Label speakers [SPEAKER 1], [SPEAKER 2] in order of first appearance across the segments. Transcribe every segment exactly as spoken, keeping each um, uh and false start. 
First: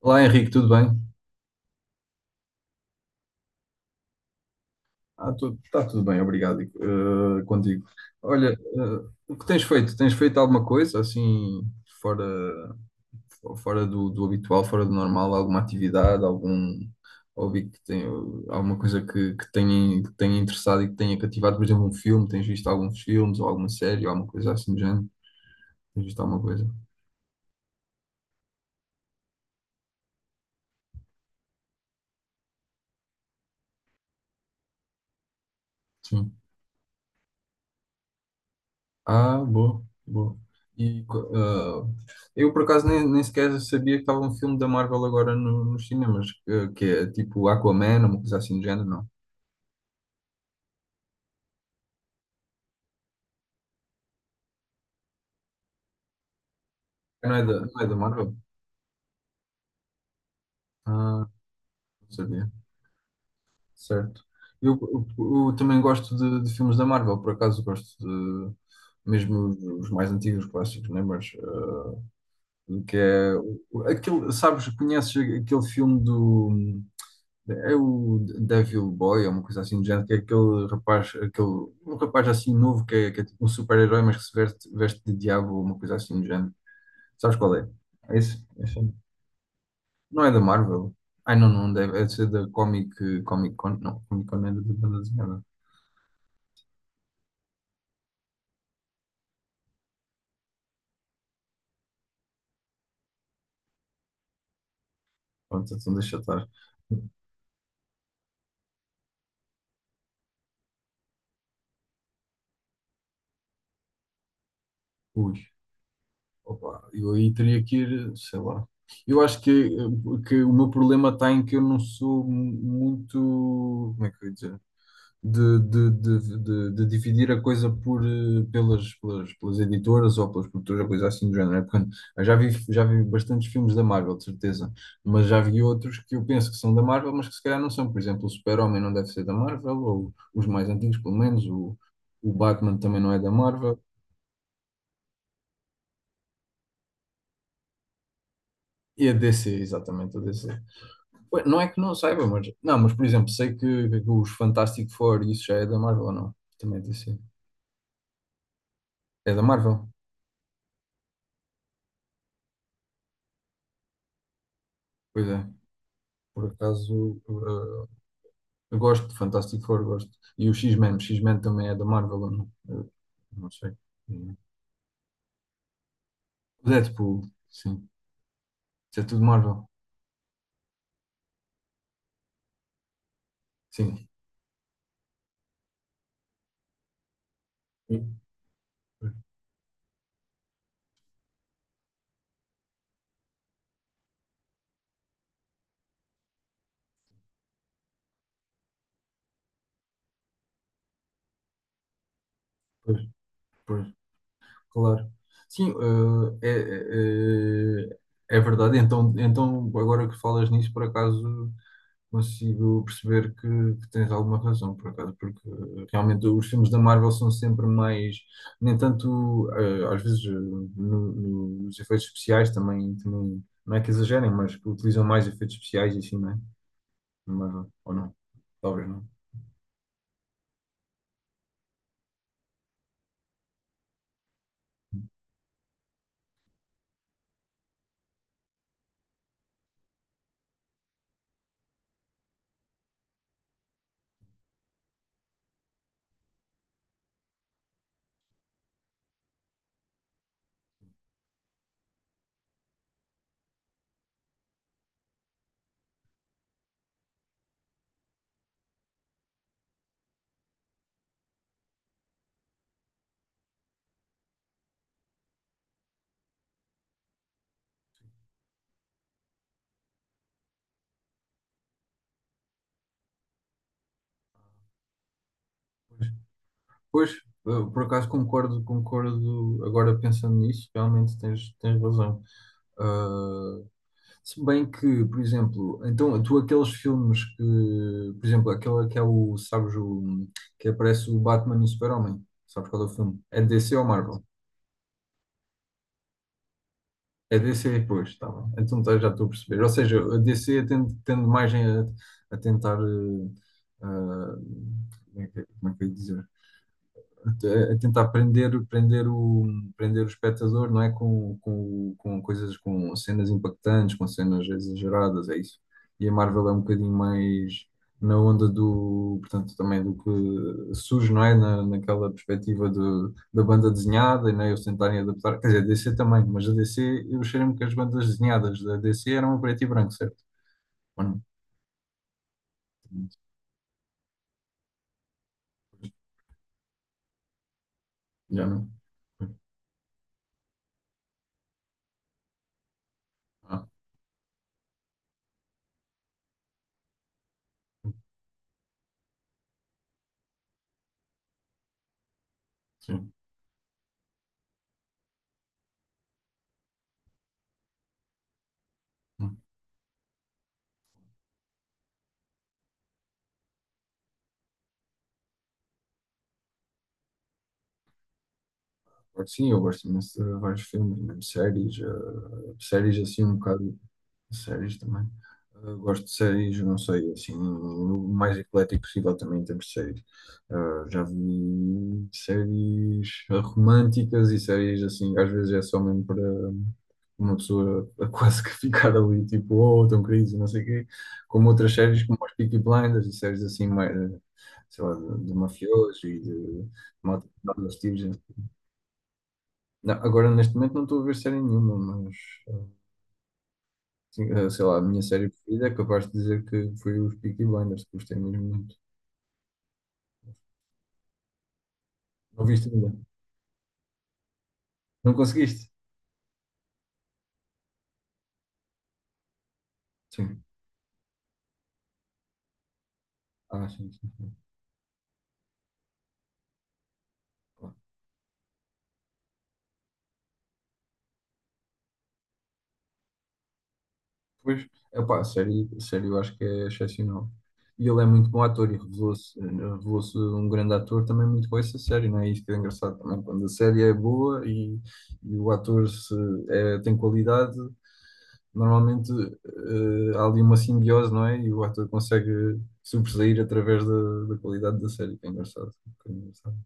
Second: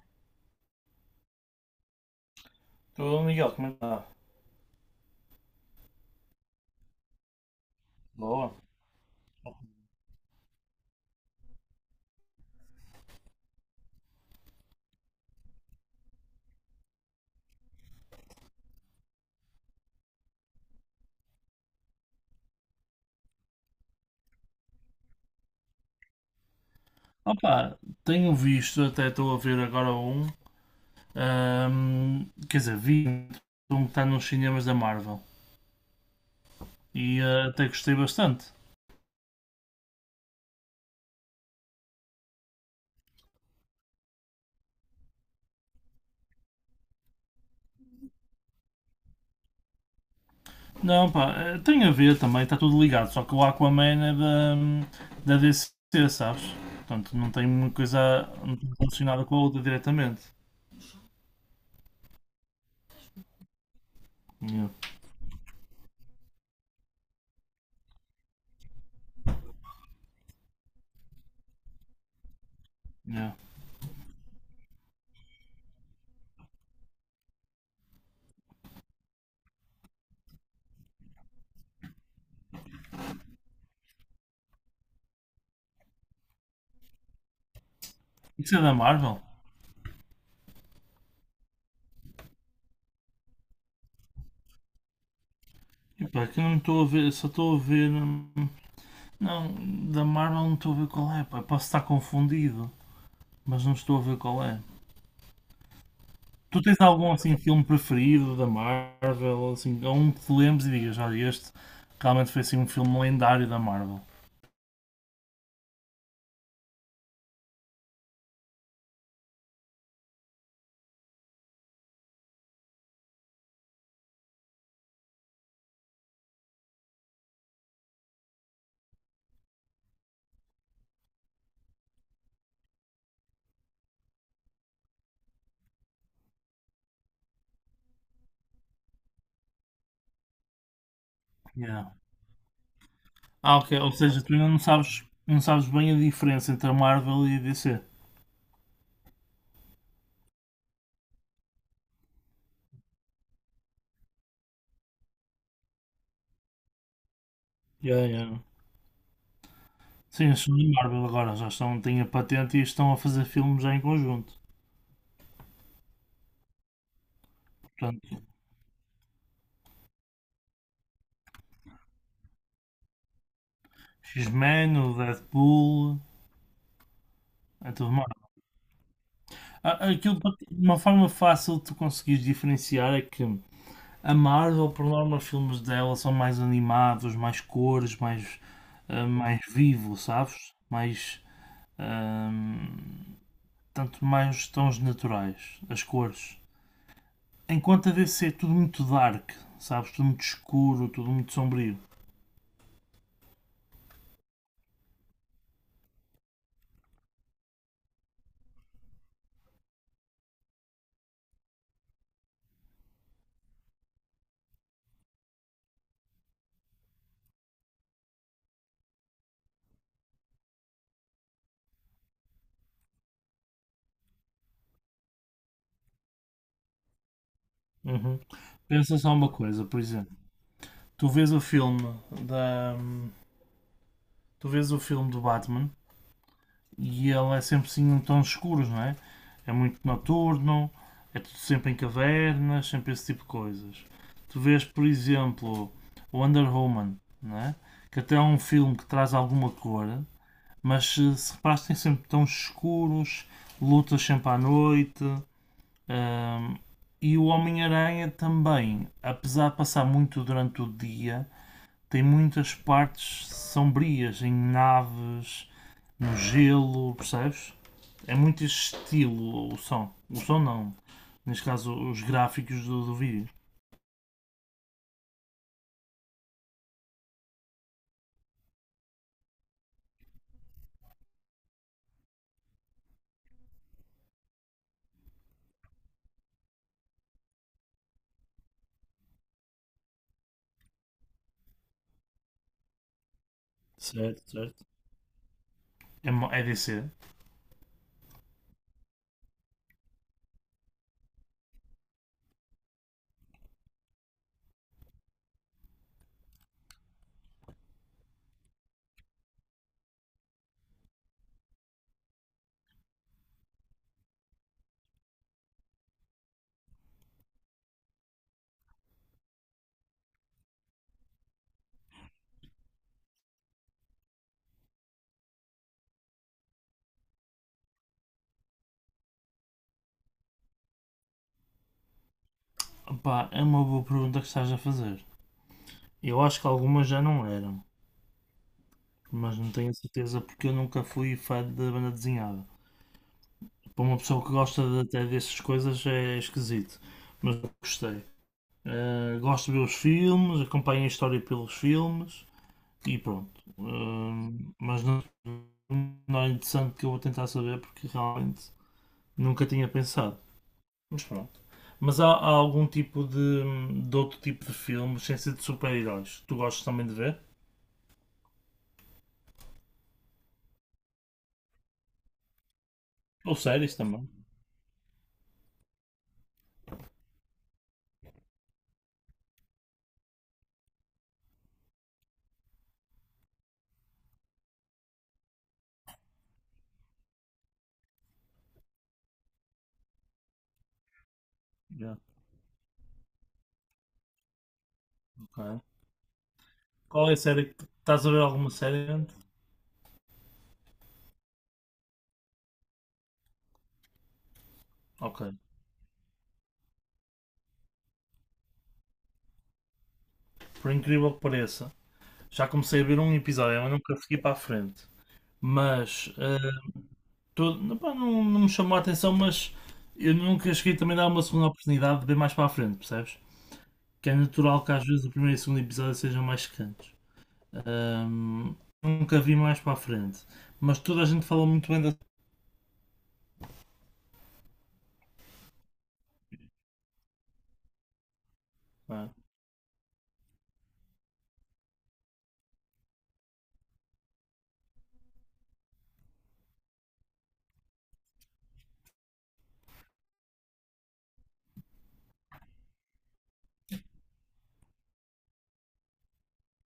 [SPEAKER 1] Olá Henrique, tudo bem?
[SPEAKER 2] Tudo, Miguel, como é que está?
[SPEAKER 1] Ah, Está tudo bem, obrigado, eh, contigo. Olha,
[SPEAKER 2] Boa.
[SPEAKER 1] eh, o que tens feito? Tens feito alguma coisa assim fora, fora do, do habitual, fora do normal, alguma atividade, algum hobby que tem alguma coisa que, que tenha, que tenha interessado e que tenha cativado, por exemplo, um filme, tens visto alguns filmes ou alguma série ou alguma coisa assim do género? Tens visto alguma coisa?
[SPEAKER 2] Opa, tenho visto, até estou a ver agora um, ahm, quer dizer, vi um que está nos cinemas da Marvel
[SPEAKER 1] Sim.
[SPEAKER 2] e ah, até gostei bastante.
[SPEAKER 1] Ah, boa, boa. E, ah, eu, por acaso, nem, nem sequer sabia que estava um filme da Marvel agora no, nos cinemas, que, que é tipo Aquaman, uma coisa assim do género, não.
[SPEAKER 2] Não, pá, eh, tem a ver também, está tudo ligado, só que o Aquaman é da, da D C, sabes? Portanto, não
[SPEAKER 1] Não é
[SPEAKER 2] tem
[SPEAKER 1] da,
[SPEAKER 2] muita
[SPEAKER 1] não é da
[SPEAKER 2] coisa,
[SPEAKER 1] Marvel?
[SPEAKER 2] não tem relacionada com a outra diretamente.
[SPEAKER 1] Ah, não sabia. Certo.
[SPEAKER 2] Yeah,
[SPEAKER 1] Eu, eu, eu também gosto de, de filmes da Marvel, por acaso gosto de, mesmo os os mais antigos clássicos, né? Mas, ah, que
[SPEAKER 2] yeah.
[SPEAKER 1] é, o- o- aquele, sabes, conheces aquele filme do... É o Devil Boy, é uma coisa assim do género, que é aquele rapaz, aquele, um rapaz assim novo que é, que é tipo um super-herói, mas que se veste, veste de diabo ou uma coisa assim do género. Sabes qual é? É esse?
[SPEAKER 2] Isso é
[SPEAKER 1] É
[SPEAKER 2] da
[SPEAKER 1] esse.
[SPEAKER 2] Marvel?
[SPEAKER 1] Não é da Marvel? Ai, não, não deve, é de ser da Comic, Comic Con, não, Comic Con é da da banda desenhada.
[SPEAKER 2] E pá, que eu não estou a ver, só estou a ver. hum, Não, da Marvel não estou a ver qual é, pá. Posso estar confundido, mas não estou a ver qual é.
[SPEAKER 1] Pronto, então deixa estar.
[SPEAKER 2] Tu tens algum assim filme preferido da Marvel, assim, ou um que te lembres e digas, olha, este realmente foi assim um filme lendário da Marvel.
[SPEAKER 1] Ui, opa, eu aí teria que ir, sei lá. Eu acho que, que o meu problema está em que eu não sou mu- muito, como é que eu ia dizer? de, de, de, de, de dividir a coisa por, eh, pelas, pelas, pelas editoras ou pelas produtoras, coisa assim do género. É porque eu já vi, já vi bastantes filmes da Marvel, de certeza, mas já vi outros que eu penso que são da Marvel, mas que se calhar não são. Por exemplo, o Super-Homem não deve ser da Marvel, ou os mais antigos, pelo menos, o,
[SPEAKER 2] Yeah.
[SPEAKER 1] o Batman também não é da
[SPEAKER 2] Ah, ok,
[SPEAKER 1] Marvel.
[SPEAKER 2] ou seja, tu ainda não sabes, não sabes bem a diferença entre a Marvel e a D C.
[SPEAKER 1] E a D C, exatamente, a D C. Ué, não é que não saiba, mas. Não, mas por exemplo, sei que, que os Fantastic Four, isso já é da Marvel ou não? Também é D C.
[SPEAKER 2] Yeah, yeah.
[SPEAKER 1] É da Marvel?
[SPEAKER 2] Sim, eles são da Marvel agora, já estão, têm a patente e estão a fazer filmes já em conjunto.
[SPEAKER 1] Pois é. Por acaso, eh,
[SPEAKER 2] Portanto,
[SPEAKER 1] eu gosto de Fantastic Four, gosto. E o X-Men, o X-Men também é da Marvel, ou não? Eu não sei.
[SPEAKER 2] X men, o Deadpool,
[SPEAKER 1] O Deadpool,
[SPEAKER 2] é
[SPEAKER 1] sim.
[SPEAKER 2] tudo.
[SPEAKER 1] Isso é tudo Marvel.
[SPEAKER 2] Ah, aquilo, uma forma fácil de tu conseguires diferenciar é que
[SPEAKER 1] Sim.
[SPEAKER 2] a Marvel, por norma, os filmes dela são mais animados, mais cores,
[SPEAKER 1] Pois,
[SPEAKER 2] mais, ah, mais vivo, sabes? Mais, ahm, tanto mais os tons naturais, as cores. Enquanto a D C é tudo muito dark, sabes? Tudo muito escuro, tudo muito sombrio.
[SPEAKER 1] pois, pois, claro. Sim, eh, é, é, é é verdade. Então, então, agora que falas nisso, por acaso, consigo perceber que, que tens alguma razão, por acaso, porque eh, realmente os filmes da Marvel são sempre mais, nem tanto, eh, às vezes, eh, no- no- nos efeitos especiais também, também, não é que exagerem, mas que utilizam mais efeitos especiais e assim, não é? Na Marvel, ou não?
[SPEAKER 2] Uhum.
[SPEAKER 1] Talvez
[SPEAKER 2] Pensa
[SPEAKER 1] não.
[SPEAKER 2] só uma coisa, por exemplo, tu vês o filme da, tu vês o filme do Batman e ele é sempre assim em tons escuros, não é? É muito noturno, é tudo sempre em cavernas, sempre esse tipo de coisas. Tu vês, por exemplo, Wonder Woman, não é? Que até é um filme que traz alguma cor, mas se se reparas, tem sempre tons escuros, lutas sempre à noite. Hum, e o Homem-Aranha também, apesar de passar muito durante o dia, tem muitas partes sombrias em naves, no gelo, percebes? É muito esse estilo o som. O som não. Neste caso, os gráficos do, do vídeo.
[SPEAKER 1] Pois, eh, por acaso concordo, concordo, agora pensando nisso, realmente tens, tens razão. Ah, Se bem que, por exemplo, então tu aqueles filmes que, por exemplo, aquele que é o, sabes, o, que aparece o Batman e o Super-Homem, sabes qual é o filme? É D C ou Marvel?
[SPEAKER 2] Certo, certo. É, mo- é D C.
[SPEAKER 1] É D C, pois, tá bem. Então tá, já estou a perceber. Ou seja, a D C tende, tende mais a, a tentar, eh, ah, como é que, como é que eu ia dizer? A tentar prender, prender o, prender o espectador, não é? Com, com, com coisas, com cenas impactantes, com cenas exageradas, é isso. E a Marvel é um bocadinho mais na onda do, portanto, também do que surge, não é? Na, naquela perspectiva do, da banda desenhada, e não é? Eles tentarem adaptar, quer dizer, a D C também, mas a D C, eu cheiro-me que as bandas desenhadas da D C eram a preto e branco, certo? Ou não?
[SPEAKER 2] Pá, é uma boa pergunta que estás a fazer. Eu acho que algumas já não eram,
[SPEAKER 1] Já não?
[SPEAKER 2] mas não tenho certeza porque eu nunca fui fã da banda desenhada.
[SPEAKER 1] Ah,
[SPEAKER 2] Para uma pessoa que gosta de- até dessas coisas é esquisito, mas eu gostei. Eh, gosto de ver os filmes, acompanho a história pelos filmes. E
[SPEAKER 1] sim.
[SPEAKER 2] pronto. Hum, mas não, não, é interessante que eu vou tentar saber porque realmente nunca tinha pensado. Mas pronto. Mas há, há algum tipo de, de outro tipo de filmes, sem ser de super-heróis, que tu gostas também de ver?
[SPEAKER 1] Claro que sim, eu gosto imenso de vários filmes, mesmo séries, eh, séries assim um
[SPEAKER 2] Ou
[SPEAKER 1] bocado,
[SPEAKER 2] séries também?
[SPEAKER 1] séries também. Eh, gosto de séries, não sei, assim, o mais eclético possível também em termos de séries. Eh, já vi séries românticas e séries assim, às vezes é só mesmo para uma pessoa a quase que ficar ali, tipo, oh, tão crise, não sei o quê, como outras
[SPEAKER 2] Já,
[SPEAKER 1] séries como as Peaky Blinders e séries assim mais, eh, sei lá, de, de
[SPEAKER 2] ok.
[SPEAKER 1] mafiosos e de
[SPEAKER 2] Qual é a
[SPEAKER 1] malta que dá
[SPEAKER 2] série que
[SPEAKER 1] nos tiros,
[SPEAKER 2] estás a ver, alguma série antes?
[SPEAKER 1] não, agora, neste momento, não estou a ver série nenhuma, mas eh, sim, eh, sei lá, a minha
[SPEAKER 2] Ok.
[SPEAKER 1] série preferida é capaz de dizer que foi os Peaky Blinders, que gostei mesmo muito.
[SPEAKER 2] Por incrível que pareça,
[SPEAKER 1] Não
[SPEAKER 2] já
[SPEAKER 1] viste
[SPEAKER 2] comecei a
[SPEAKER 1] ainda?
[SPEAKER 2] ver um episódio, mas nunca fiquei para a frente.
[SPEAKER 1] Não conseguiste?
[SPEAKER 2] Mas hum, Todo- não, pá, não- não me chamou a atenção, mas eu
[SPEAKER 1] Sim.
[SPEAKER 2] nunca cheguei também a dar uma segunda oportunidade de ver mais para a frente, percebes?
[SPEAKER 1] Ah, sim, sim,
[SPEAKER 2] Que é
[SPEAKER 1] sim.
[SPEAKER 2] natural que às vezes o primeiro e o segundo episódio sejam mais secantes.
[SPEAKER 1] Claro.
[SPEAKER 2] Ahm, Nunca vi mais para a frente, mas toda a gente fala muito bem da.
[SPEAKER 1] Pois, epá, a série, a série eu acho que é excepcional. E ele é muito bom ator e
[SPEAKER 2] Pá,
[SPEAKER 1] revelou-se revelou um grande ator também muito com essa série, não é? Isso que é engraçado também, quando a série é boa e, e o ator se, é- tem qualidade, normalmente eh, há ali uma simbiose, não é? E o ator consegue sobressair através da, da qualidade da série, que é engraçado. Que é engraçado.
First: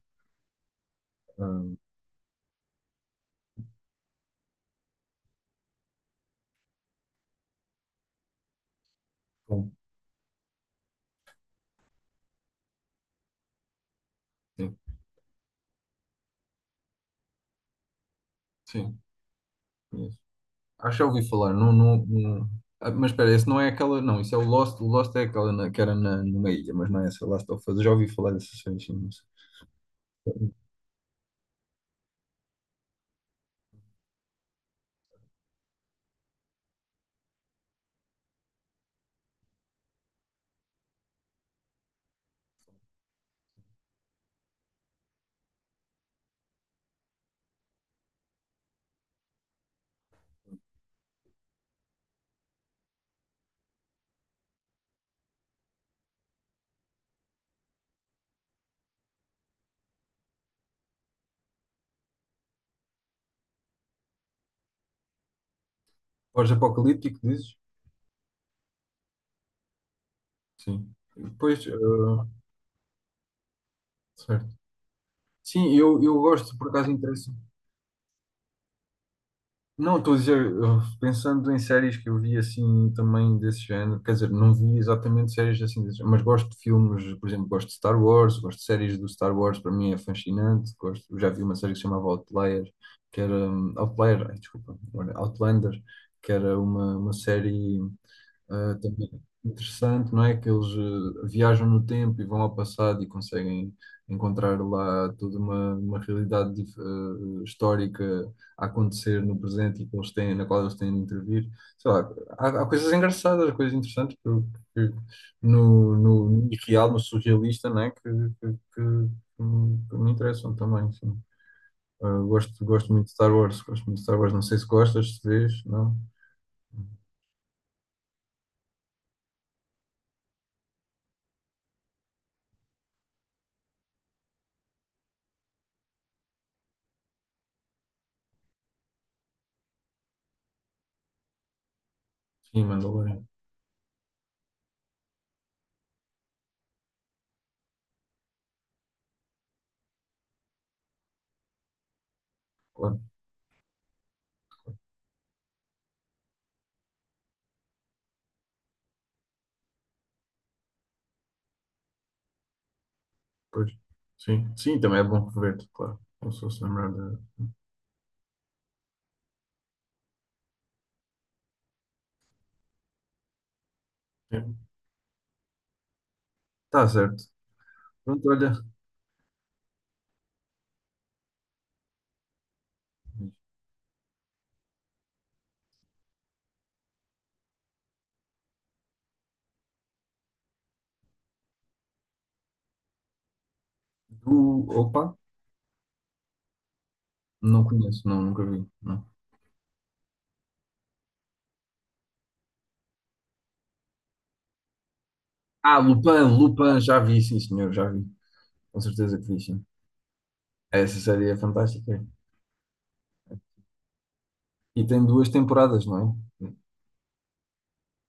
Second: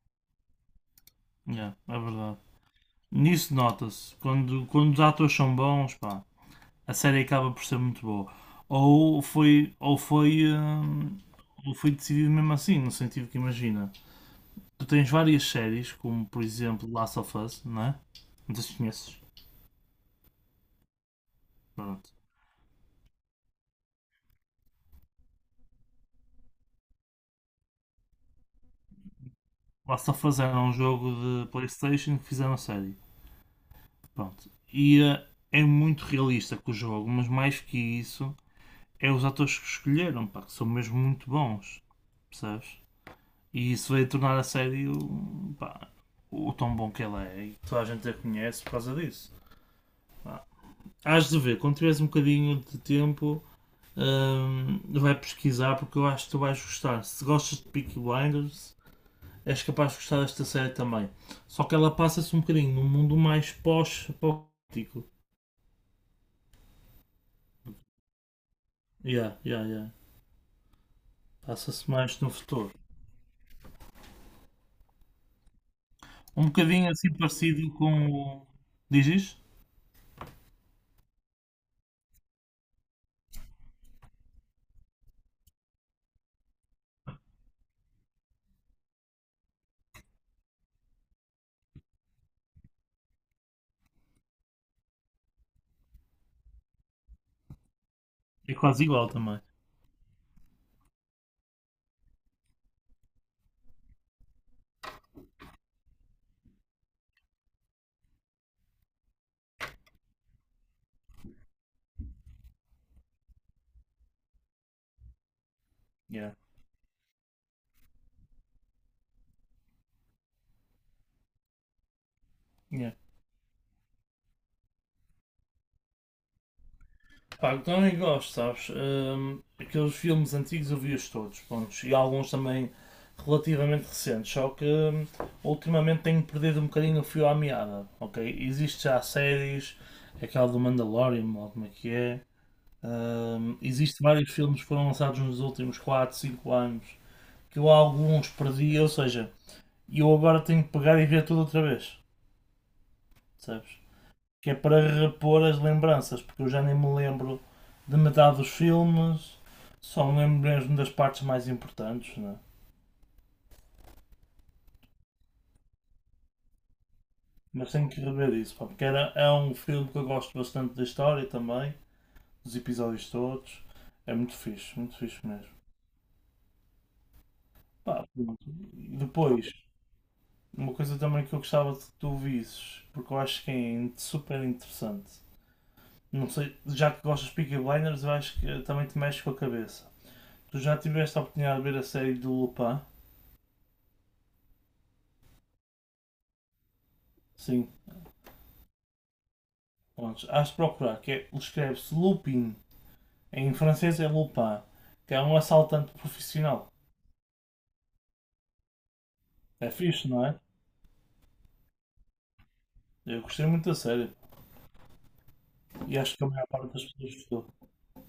[SPEAKER 2] yeah,
[SPEAKER 1] Ah,
[SPEAKER 2] é verdade. Nisso nota-se, quando, quando os atores são bons, pá, a série acaba por ser muito boa. Ou
[SPEAKER 1] bom,
[SPEAKER 2] foi, ou foi, ahm, ou foi decidido mesmo assim, no sentido que imagina.
[SPEAKER 1] sim,
[SPEAKER 2] Tu tens várias séries, como por exemplo Last of Us, não é? Não sei se
[SPEAKER 1] sim,
[SPEAKER 2] conheces.
[SPEAKER 1] conheço. Acho que já ouvi falar, não, não,
[SPEAKER 2] Pronto.
[SPEAKER 1] não- ah, mas espera, esse não é aquela, não, isso é o Lost, o Lost é aquela na- que era na, numa ilha, mas não é essa, Last of Us, já ouvi falar dessa série, sim, não sei.
[SPEAKER 2] Last of Us era um jogo de Playstation que fizeram a série. Pronto. E eh, é muito realista com o jogo, mas mais que isso, é os atores que escolheram, pá, que são mesmo muito bons. Percebes? E isso veio tornar a série o, pá, o tão bom que ela é, e toda a gente a conhece por causa disso. Pá. Hás de ver, quando tiveres um bocadinho de tempo, hum, vai pesquisar, porque eu acho que tu vais gostar. Se gostas de Peaky Blinders, és capaz de gostar desta série também. Só que ela passa-se um bocadinho num mundo mais pós-apocalíptico.
[SPEAKER 1] Pós-apocalíptico, dizes?
[SPEAKER 2] Yeah, yeah, yeah.
[SPEAKER 1] Sim. Pois,
[SPEAKER 2] Passa-se mais
[SPEAKER 1] ah,
[SPEAKER 2] no futuro.
[SPEAKER 1] certo. Sim, eu, eu
[SPEAKER 2] Um
[SPEAKER 1] gosto, por acaso
[SPEAKER 2] bocadinho assim
[SPEAKER 1] interessa.
[SPEAKER 2] parecido com o. Diz isto?
[SPEAKER 1] Não, estou a dizer, eu- pensando em séries que eu vi assim também desse género, quer dizer, não vi exatamente séries assim desse género, mas gosto de filmes, por exemplo, gosto de Star Wars, gosto de séries do Star Wars, para mim é fascinante, gosto, eu já vi uma série que se chamava Outlier, que era, hum, Outlier, ai, desculpa, olha, Outlander, que era uma, uma série
[SPEAKER 2] É
[SPEAKER 1] eh,
[SPEAKER 2] quase igual
[SPEAKER 1] também
[SPEAKER 2] também.
[SPEAKER 1] interessante, não é? Que eles eh, viajam no tempo e vão ao passado e conseguem encontrar lá toda uma, uma realidade dif- eh, histórica a acontecer no presente e que eles têm, na qual eles têm de intervir. Sei lá, há, há coisas engraçadas, coisas interessantes que, que- no, no,
[SPEAKER 2] Yeah,
[SPEAKER 1] no irreal, no surrealista, não é? Que, que, que, que me que me interessam também, sim. Eh, gosto,
[SPEAKER 2] yeah.
[SPEAKER 1] gosto muito de Star Wars, gosto muito de Star Wars. Não sei se gostas, se vês, não?
[SPEAKER 2] Pá, eu também gosto, sabes? Hum, aqueles filmes antigos eu vi-os todos, pontos, e alguns também relativamente recentes, só que hum, ultimamente tenho perdido um bocadinho o fio à meada, ok? Existem já séries, aquela do Mandalorian, ou como é que é,
[SPEAKER 1] Sim, Mandalorian.
[SPEAKER 2] hum, existe vários filmes que foram lançados nos últimos quatro, cinco anos, que eu alguns perdi, ou seja, eu agora tenho que pegar e ver tudo outra vez,
[SPEAKER 1] Claro.
[SPEAKER 2] sabes? Que é para repor as lembranças, porque eu já nem me lembro de metade dos filmes, só me lembro mesmo das partes mais importantes, né?
[SPEAKER 1] Pois. Sim, sim, também é bom rever-te, claro. Como se fosse lembrar de.
[SPEAKER 2] Mas tenho que rever isso, pá, porque era, é um filme que eu gosto bastante da história também, dos episódios todos, é muito
[SPEAKER 1] É.
[SPEAKER 2] fixe, muito fixe mesmo.
[SPEAKER 1] Tá certo.
[SPEAKER 2] Pá,
[SPEAKER 1] Pronto,
[SPEAKER 2] pronto.
[SPEAKER 1] olha.
[SPEAKER 2] E depois, uma coisa também que eu gostava de que tu visses, porque eu acho que é super interessante, não sei, já que gostas de Peaky Blinders, eu acho que também te mexe com a cabeça. Tu já tiveste a oportunidade de ver a série do Lupin?
[SPEAKER 1] Do... Opa, não
[SPEAKER 2] Sim,
[SPEAKER 1] conheço, não, nunca vi. Não.
[SPEAKER 2] pronto, hás de procurar, que é, escreve-se Lupin, em francês é Lupin, que é um
[SPEAKER 1] Ah,
[SPEAKER 2] assaltante
[SPEAKER 1] Lupin,
[SPEAKER 2] profissional.
[SPEAKER 1] Lupin, já vi, sim, senhor, já vi. Com certeza que vi, sim.
[SPEAKER 2] É fixe, não é?
[SPEAKER 1] Essa série é fantástica.
[SPEAKER 2] Eu gostei muito da série.
[SPEAKER 1] E tem duas temporadas,
[SPEAKER 2] E
[SPEAKER 1] não
[SPEAKER 2] acho que a
[SPEAKER 1] é?
[SPEAKER 2] maior parte das pessoas gostou.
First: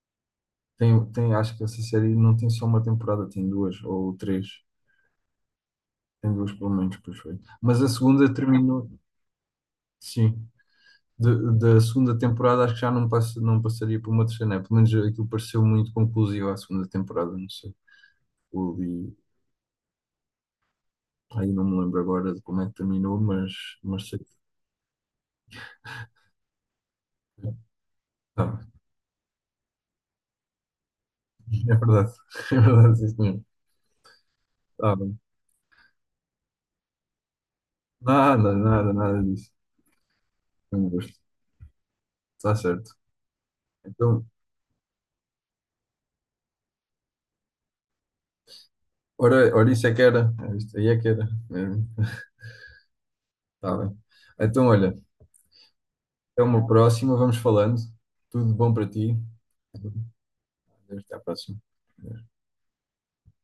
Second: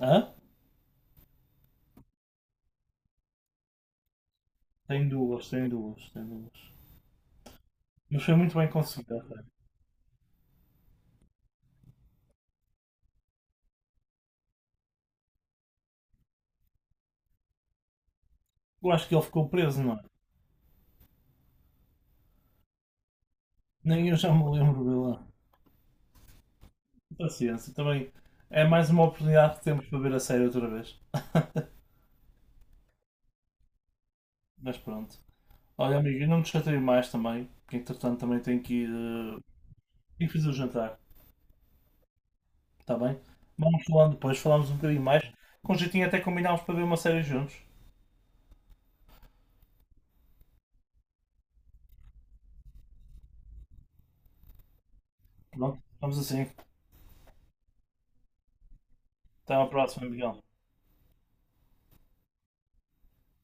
[SPEAKER 2] Hã?
[SPEAKER 1] Tem, tem, acho que essa série não tem só uma temporada, tem duas ou três.
[SPEAKER 2] Tem duas, tem duas, tem
[SPEAKER 1] Tem duas,
[SPEAKER 2] duas.
[SPEAKER 1] pelo menos, pois foi. Mas a
[SPEAKER 2] Mas
[SPEAKER 1] segunda
[SPEAKER 2] foi muito bem
[SPEAKER 1] terminou,
[SPEAKER 2] conseguida a série.
[SPEAKER 1] sim. De- da segunda temporada acho que já não, passa, não passaria por uma terceira, né? Pelo menos aquilo pareceu muito conclusivo à segunda temporada, não sei. Eu
[SPEAKER 2] Eu acho que
[SPEAKER 1] li,
[SPEAKER 2] ele ficou preso, não é?
[SPEAKER 1] aí não me lembro agora de como é que terminou, mas, mas
[SPEAKER 2] Nem eu
[SPEAKER 1] sei
[SPEAKER 2] já
[SPEAKER 1] que.
[SPEAKER 2] me lembro dele lá. Paciência, também
[SPEAKER 1] Tá,
[SPEAKER 2] é mais uma oportunidade que temos para ver a série outra vez.
[SPEAKER 1] é verdade, é verdade, isso mesmo.
[SPEAKER 2] Mas
[SPEAKER 1] Tá bem.
[SPEAKER 2] pronto. Olha, amigo, eu não me chatei mais também, porque entretanto também
[SPEAKER 1] Nada,
[SPEAKER 2] tenho que ir.
[SPEAKER 1] nada, nada
[SPEAKER 2] Eh,
[SPEAKER 1] disso.
[SPEAKER 2] tenho que fazer o
[SPEAKER 1] Foi um
[SPEAKER 2] jantar.
[SPEAKER 1] gosto. Está certo.
[SPEAKER 2] Está bem? Vamos falando
[SPEAKER 1] Então,
[SPEAKER 2] depois, falamos um bocadinho mais. Com jeitinho até combinámos para ver uma série juntos.
[SPEAKER 1] ora, ora, isso é que era. É isto aí é que era. Está bem. Então, olha,
[SPEAKER 2] Pronto, vamos
[SPEAKER 1] até
[SPEAKER 2] assim.
[SPEAKER 1] uma próxima, vamos falando. Tudo de bom para ti.
[SPEAKER 2] Até à próxima, Miguel.
[SPEAKER 1] Até à próxima.